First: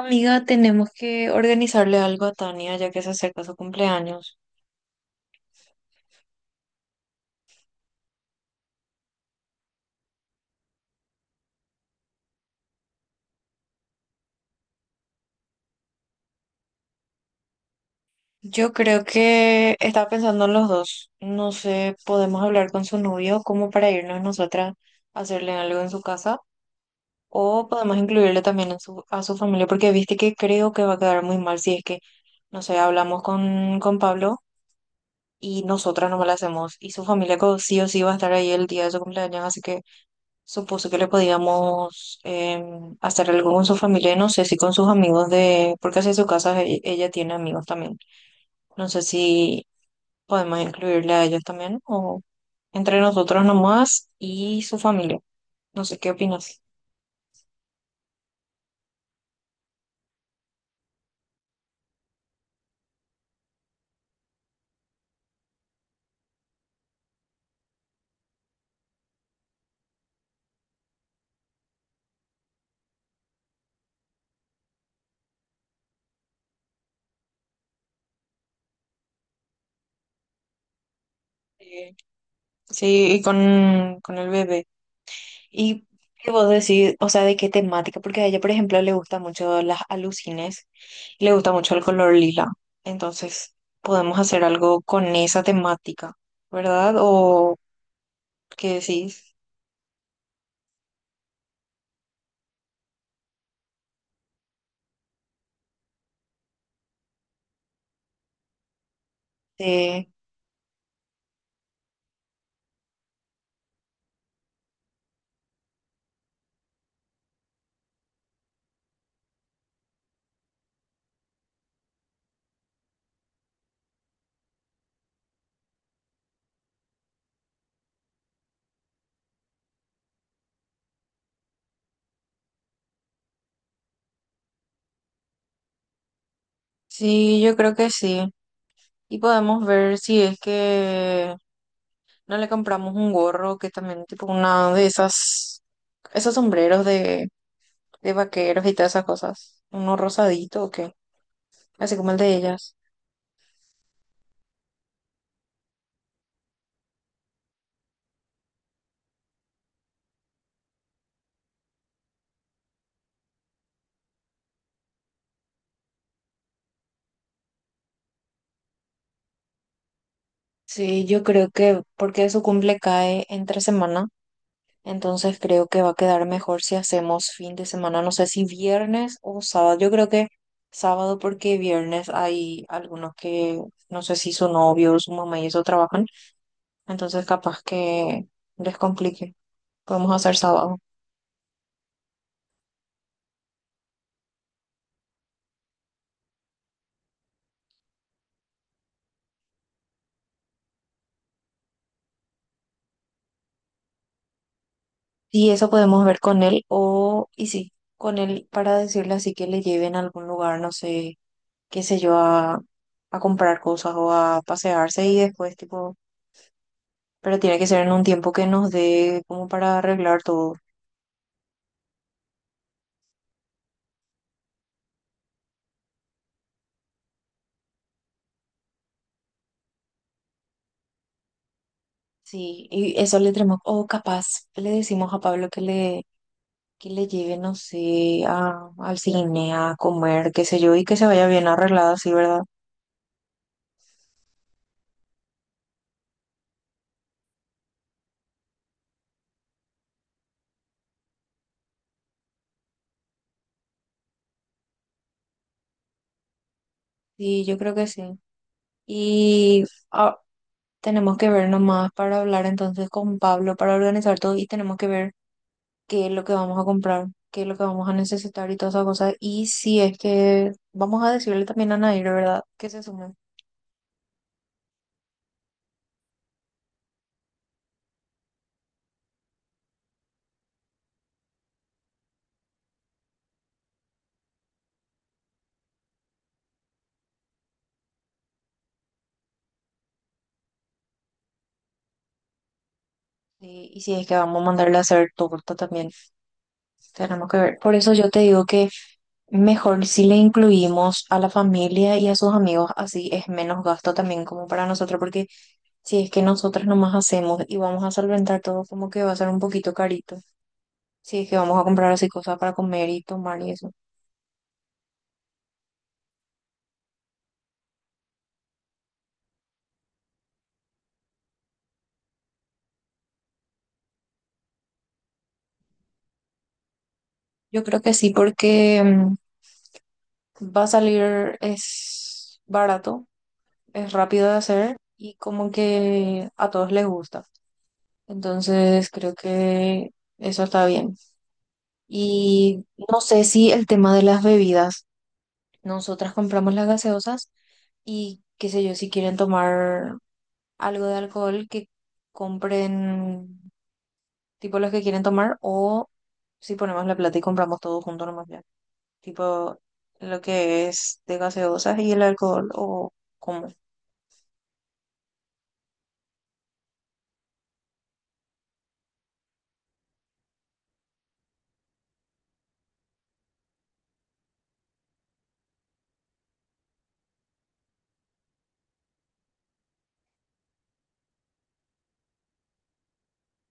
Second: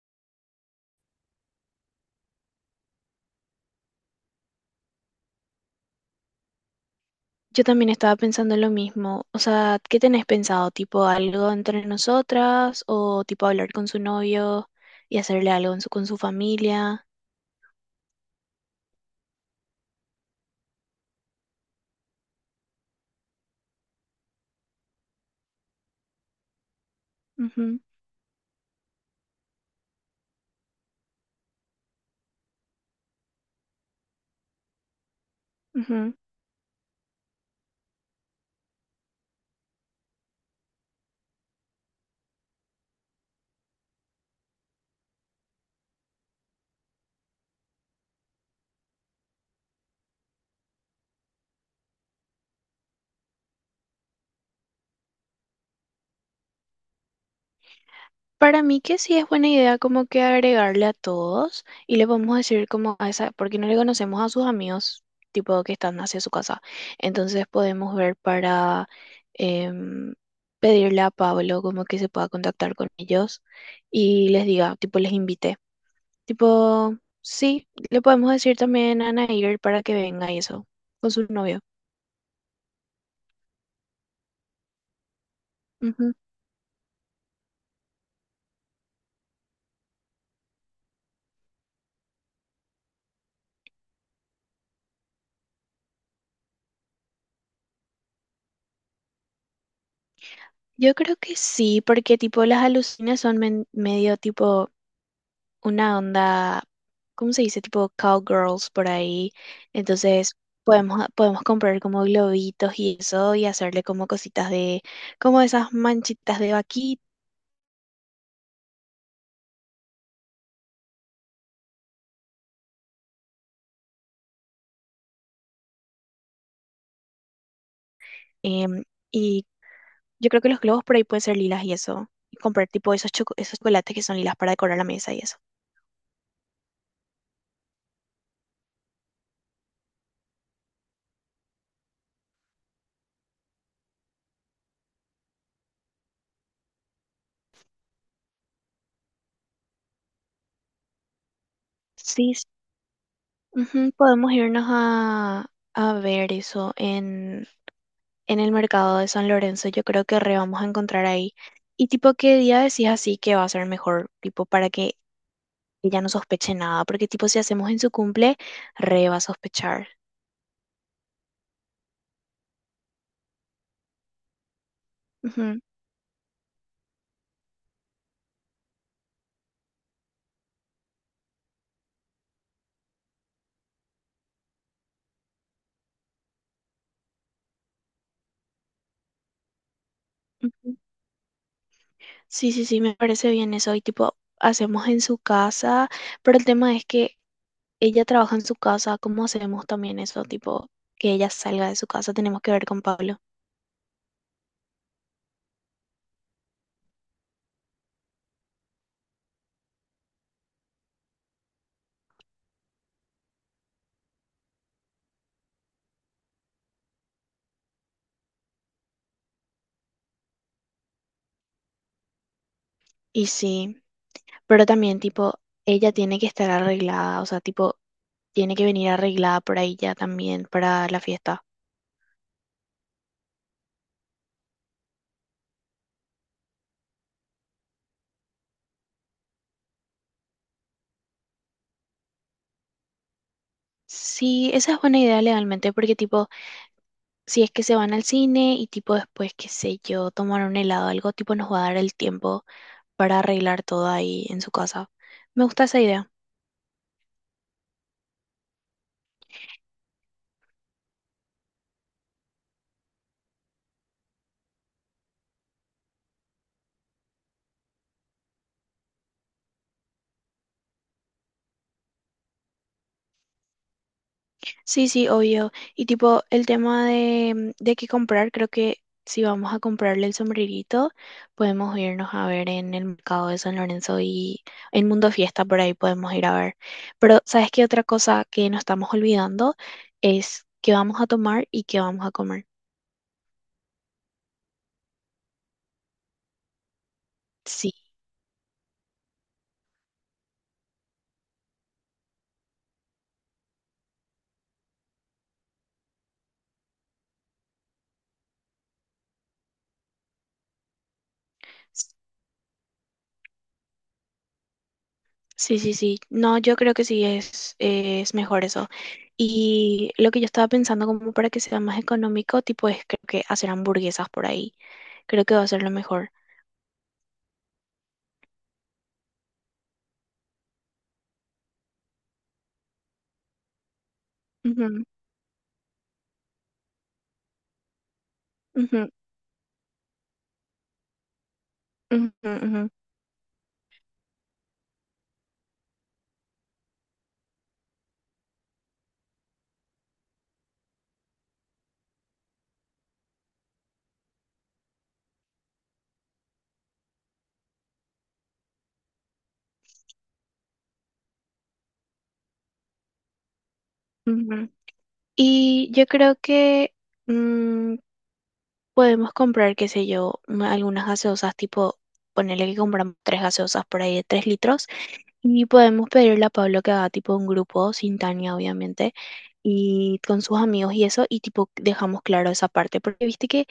Amiga, tenemos que organizarle algo a Tania ya que se acerca su cumpleaños. Yo también estaba pensando lo mismo. O sea, ¿qué tenés pensado? ¿Tipo algo entre nosotras o tipo hablar con su novio y hacerle algo en con su familia? Yo creo que estaba pensando en los dos. No sé, podemos hablar con su novio como para irnos nosotras a hacerle algo en su casa o Ujú, podemos incluirle también en a su familia porque viste que creo que va a quedar muy mal si es que, no sé, hablamos con Pablo y nosotras ujú. no le hacemos y su familia sí o sí va a estar ahí el día de su cumpleaños, así que supuse que le podíamos hacer algo con su familia, y no sé si con sus amigos de, porque hacia su casa ella tiene amigos también. No sé si podemos incluirle a ellos también o entre nosotros nomás y su familia. No sé qué opinas. Para mí que sí es buena idea como que agregarle a todos y le podemos decir como a esa, porque no le conocemos a sus amigos tipo que están hacia su casa. Entonces podemos ver para em, pedirle a Pablo como que se pueda contactar con ellos y les diga, tipo les invite. Tipo, sí, le podemos decir también a Nair para que venga y eso, con su novio. Eh, sí, y con el bebé. ¿Y Ujú. qué vos decís? O sea, ¿de qué temática? Porque a ella, por ejemplo, le gustan mucho las alucines, le gusta mucho el color lila. Entonces, podemos hacer algo con esa temática. ¿Verdad? O ¿qué decís? Yo creo que sí, porque tipo las alucinas son medio tipo una onda. ¿Cómo se dice? Tipo cowgirls por ahí. Sí, Entonces podemos comprar como globitos y eso y hacerle como cositas de, como esas manchitas de vaquita. em, y yo creo que los globos por ahí pueden ser lilas y eso. Y comprar tipo esos, esos chocolates que son lilas para decorar la mesa y eso. sí, yo creo que sí. Y podemos ver si es que no le compramos un gorro, que también tipo una de esas, esos sombreros de vaqueros y todas esas cosas. Uno rosadito o qué, así como el Sí, de sí. ellas. Ujú, podemos irnos a ver eso en el mercado de San Lorenzo. Yo creo que re vamos a encontrar ahí. Y tipo, ¿qué día decís así que va a ser mejor? Tipo, para que ella no sospeche nada. Porque tipo, si hacemos en su cumple, re va a sospechar. Sí, yo creo que porque su cumple cae entre semana. Entonces Ujú, creo que va a quedar mejor si hacemos fin de semana, no sé si viernes o sábado. Yo creo que sábado porque viernes hay algunos que no sé si su novio o su mamá y eso trabajan, entonces capaz que les complique. Podemos hacer ujú. sábado. Sí, sí, sí, me parece bien eso. Y tipo, hacemos en su casa, pero el tema es que ella trabaja en su casa. ¿Cómo hacemos también eso? Tipo, que ella salga de su casa, tenemos que ver con Pablo. Y eso podemos ver con él o, y sí, con él para decirle así que le lleven a algún lugar, no sé, qué sé yo, a comprar cosas o a pasearse y después tipo, pero tiene que ser en un tiempo que nos dé como para arreglar todo. Y sí, pero también tipo, ella tiene que estar arreglada, o sea, tipo, tiene que venir arreglada por ahí ya también para la fiesta. Sí, y eso le tenemos, o capaz le decimos a Pablo que le lleve, no sé, a, al cine, a comer, qué sé yo, y que se vaya bien arreglada, sí, ¿verdad? Sí, esa es buena idea legalmente, porque tipo, si es que se van al cine y tipo después, qué sé yo, tomar un helado, algo tipo nos va a dar el tiempo para arreglar todo ahí en su casa. Me gusta esa idea. Sí, yo creo que sí. Y ah, tenemos que ver nomás para hablar entonces con Pablo, para organizar todo, y tenemos que ver qué es lo que vamos a comprar, qué es lo que vamos a necesitar y todas esas cosas. Y si es que vamos a decirle también a Nair, ¿verdad? Que se sume. Sí, sí, obvio. Y tipo el tema de qué comprar, creo que si vamos a comprarle el sombrerito, podemos irnos a ver en el mercado de San Lorenzo y en Mundo Fiesta, por ahí podemos ir a ver. Pero, ¿sabes qué otra cosa que nos estamos olvidando es qué vamos a tomar y qué vamos a comer? Sí, y si es que vamos a mandarle a hacer torta también. Tenemos que ver. Sí. Por eso yo te digo que mejor si le incluimos a la familia y a sus amigos, así es menos gasto también como para nosotros, porque si es que nosotras nomás hacemos y vamos a solventar todo, como que va a ser un poquito carito. Si es que vamos a comprar así cosas para comer y tomar y eso. Sí, sí, sí. No, yo creo que sí es mejor eso. Y lo que yo estaba pensando como para que sea más económico, tipo, es creo que hacer hamburguesas por ahí. Creo que va a ser lo mejor. Yo creo que sí, porque va a salir, es barato, es rápido de hacer Ujú, y como que a todos les gusta. ujú, Entonces creo que eso está bien. Y ujú, no sé si el tema de las bebidas, nosotras compramos las gaseosas y qué sé yo, si quieren tomar algo de alcohol, que compren tipo los que quieren tomar o si ponemos la plata y compramos todo junto nomás ya. Tipo lo que es de gaseosas y el alcohol o cómo. ujú, ujú. Y yo creo que mm, podemos comprar, qué sé yo, algunas gaseosas, tipo, ponerle que compramos tres gaseosas por ahí de 3 litros. Y podemos pedirle a Pablo que haga tipo un grupo sin Tania, obviamente, y con sus amigos y eso, y tipo dejamos claro esa parte, porque viste que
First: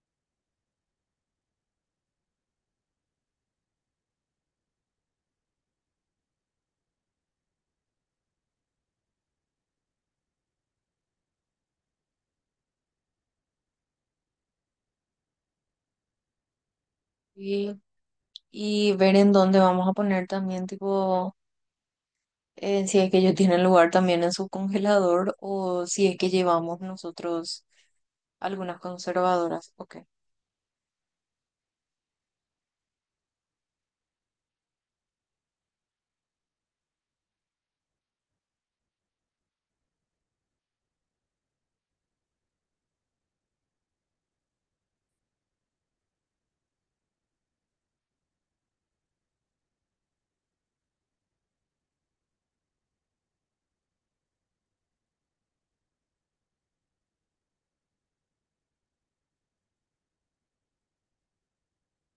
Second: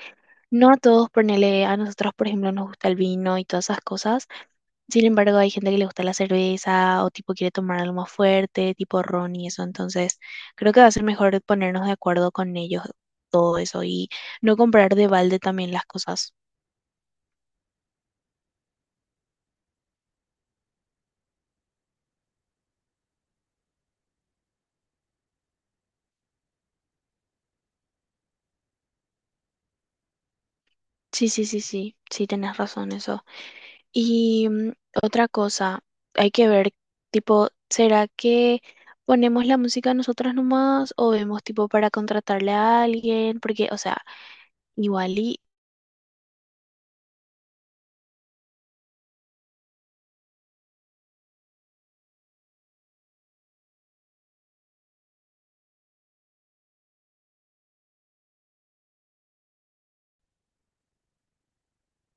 no a todos, ponele, a nosotros, por ejemplo, nos gusta el vino y todas esas cosas. Sin embargo, hay gente que le gusta la cerveza o tipo quiere tomar algo más fuerte, tipo ron y eso. Entonces creo que va a ser mejor ponernos de acuerdo con ellos todo eso y no comprar de balde también las cosas. Y, y ver en dónde vamos a poner también tipo si es que ellos tienen lugar también en su congelador o si es que llevamos nosotros algunas conservadoras, ok. Sí, sí, sí, sí, sí, tenés razón eso. Y otra cosa, hay que ver, tipo, ¿será que ponemos la música nosotras nomás o vemos tipo para contratarle a alguien? Porque, o sea, igual y...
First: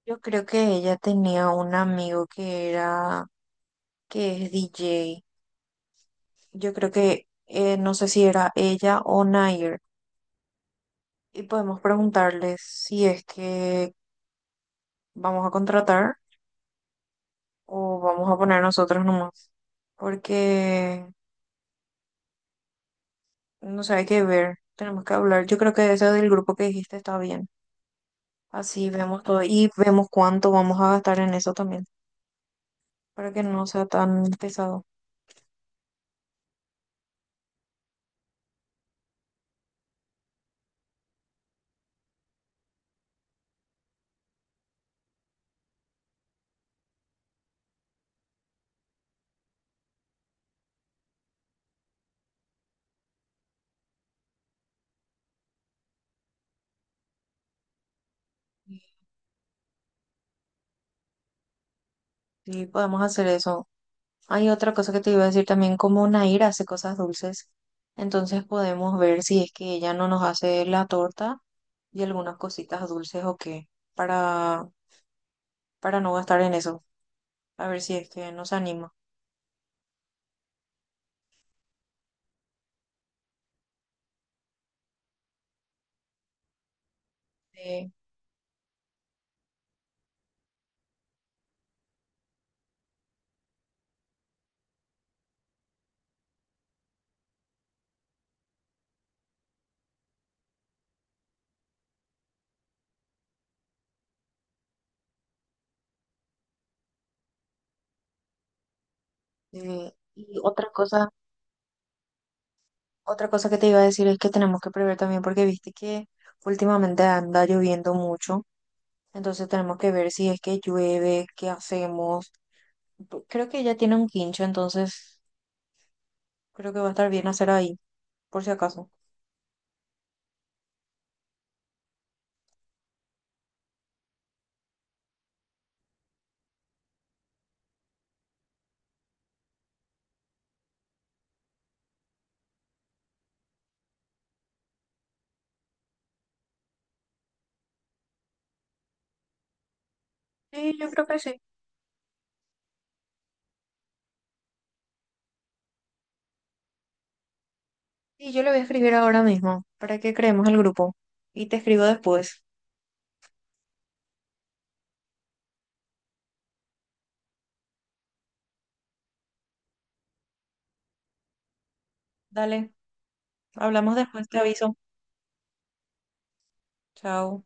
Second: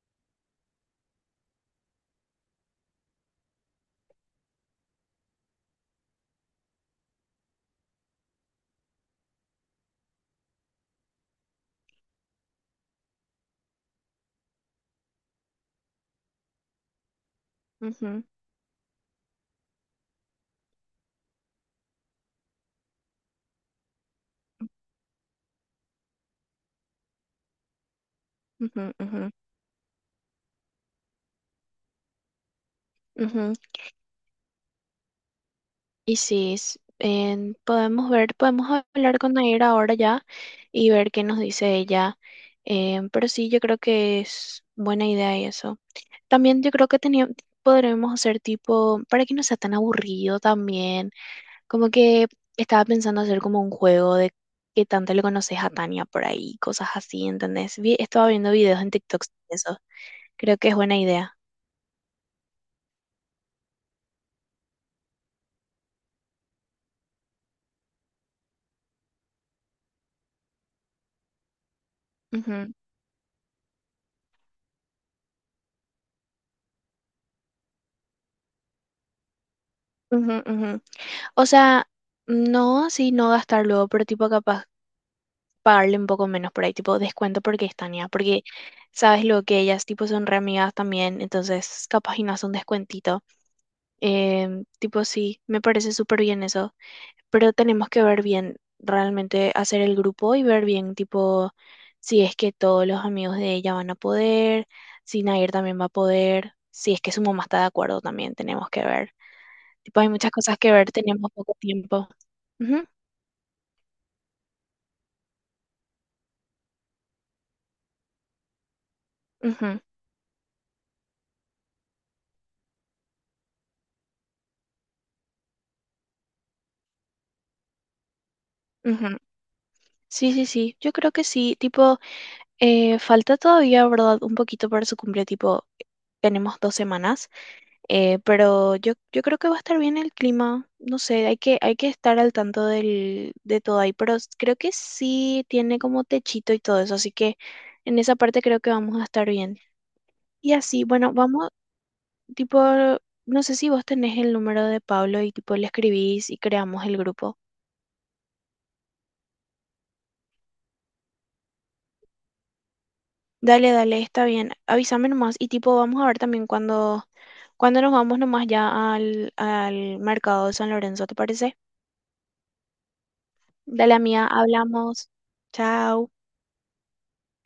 Yo creo que ella tenía un amigo que era, que es DJ. Yo creo que, no sé si era ella o Nair. Y podemos preguntarles si es que vamos a contratar o Ujú, vamos a poner nosotros nomás. Porque no sé, hay que ver. Tenemos que hablar. Yo creo que ese del grupo que dijiste está bien. ujú, Así ujú, vemos todo y vemos cuánto vamos a gastar en eso también. Para que ujú. no sea tan pesado. Y sí, podemos ver, podemos hablar con Nair ahora ya y ver qué nos dice ella. Pero sí, yo creo que es buena idea y eso. También yo creo que podremos hacer tipo, para que no sea tan aburrido también, como que estaba pensando hacer como un juego de qué tanto le conoces a Tania por ahí, cosas así, ¿entendés? Estaba viendo videos en TikTok de eso. Creo que es buena idea. Sí, podemos hacer eso. Hay otra cosa que te iba a decir también, como Nair hace cosas dulces, entonces podemos ver si es que ella no nos hace la torta y algunas Ujú, cositas dulces o qué, para, para no gastar en eso, a ver si es que nos anima. ujú, ujú. O sea, no así no gastar luego, pero tipo capaz pagarle un poco menos por ahí, tipo descuento porque es Sí, Tania, porque sabes lo que ellas tipo son re amigas también, entonces capaz y no hace un descuentito. Tipo sí, me parece súper bien eso. Pero tenemos que ver bien, realmente hacer el grupo y ver bien, tipo, si es que todos los amigos de ella van a poder, si Nair también va a poder, si es que su mamá está de acuerdo también, tenemos que ver. sí. Tipo, hay muchas Y cosas que ver, tenemos poco tiempo. Ujú, otra cosa que te iba a decir es que tenemos que prever también, porque viste que últimamente anda lloviendo mucho, entonces tenemos ujú, que ver si es que llueve, qué hacemos. Creo que ella tiene un quincho, entonces creo que va a estar bien hacer ahí, por si acaso. ujú. Sí, sí, sí, yo creo que sí, tipo, falta todavía, ¿verdad? Un poquito para su cumple, tipo, tenemos 2 semanas. Pero yo creo que va a estar bien el clima. No sé, hay que estar al tanto de todo ahí. Pero creo que sí tiene como techito y todo eso. Así que en esa parte creo que vamos a estar bien. Y Sí, así, yo creo bueno, que sí. vamos, tipo, no sé si vos tenés el número de Pablo y tipo le escribís y creamos el grupo. Sí, yo le voy a escribir ahora mismo para que creemos el grupo. Y te escribo después. Dale, dale, está bien. Avísame nomás. Y tipo, vamos a ver también cuando, cuando nos vamos nomás ya al, al mercado de San Lorenzo, ¿te parece? Dale, Dale, hablamos amiga, después, te aviso. hablamos. Chao. Chao.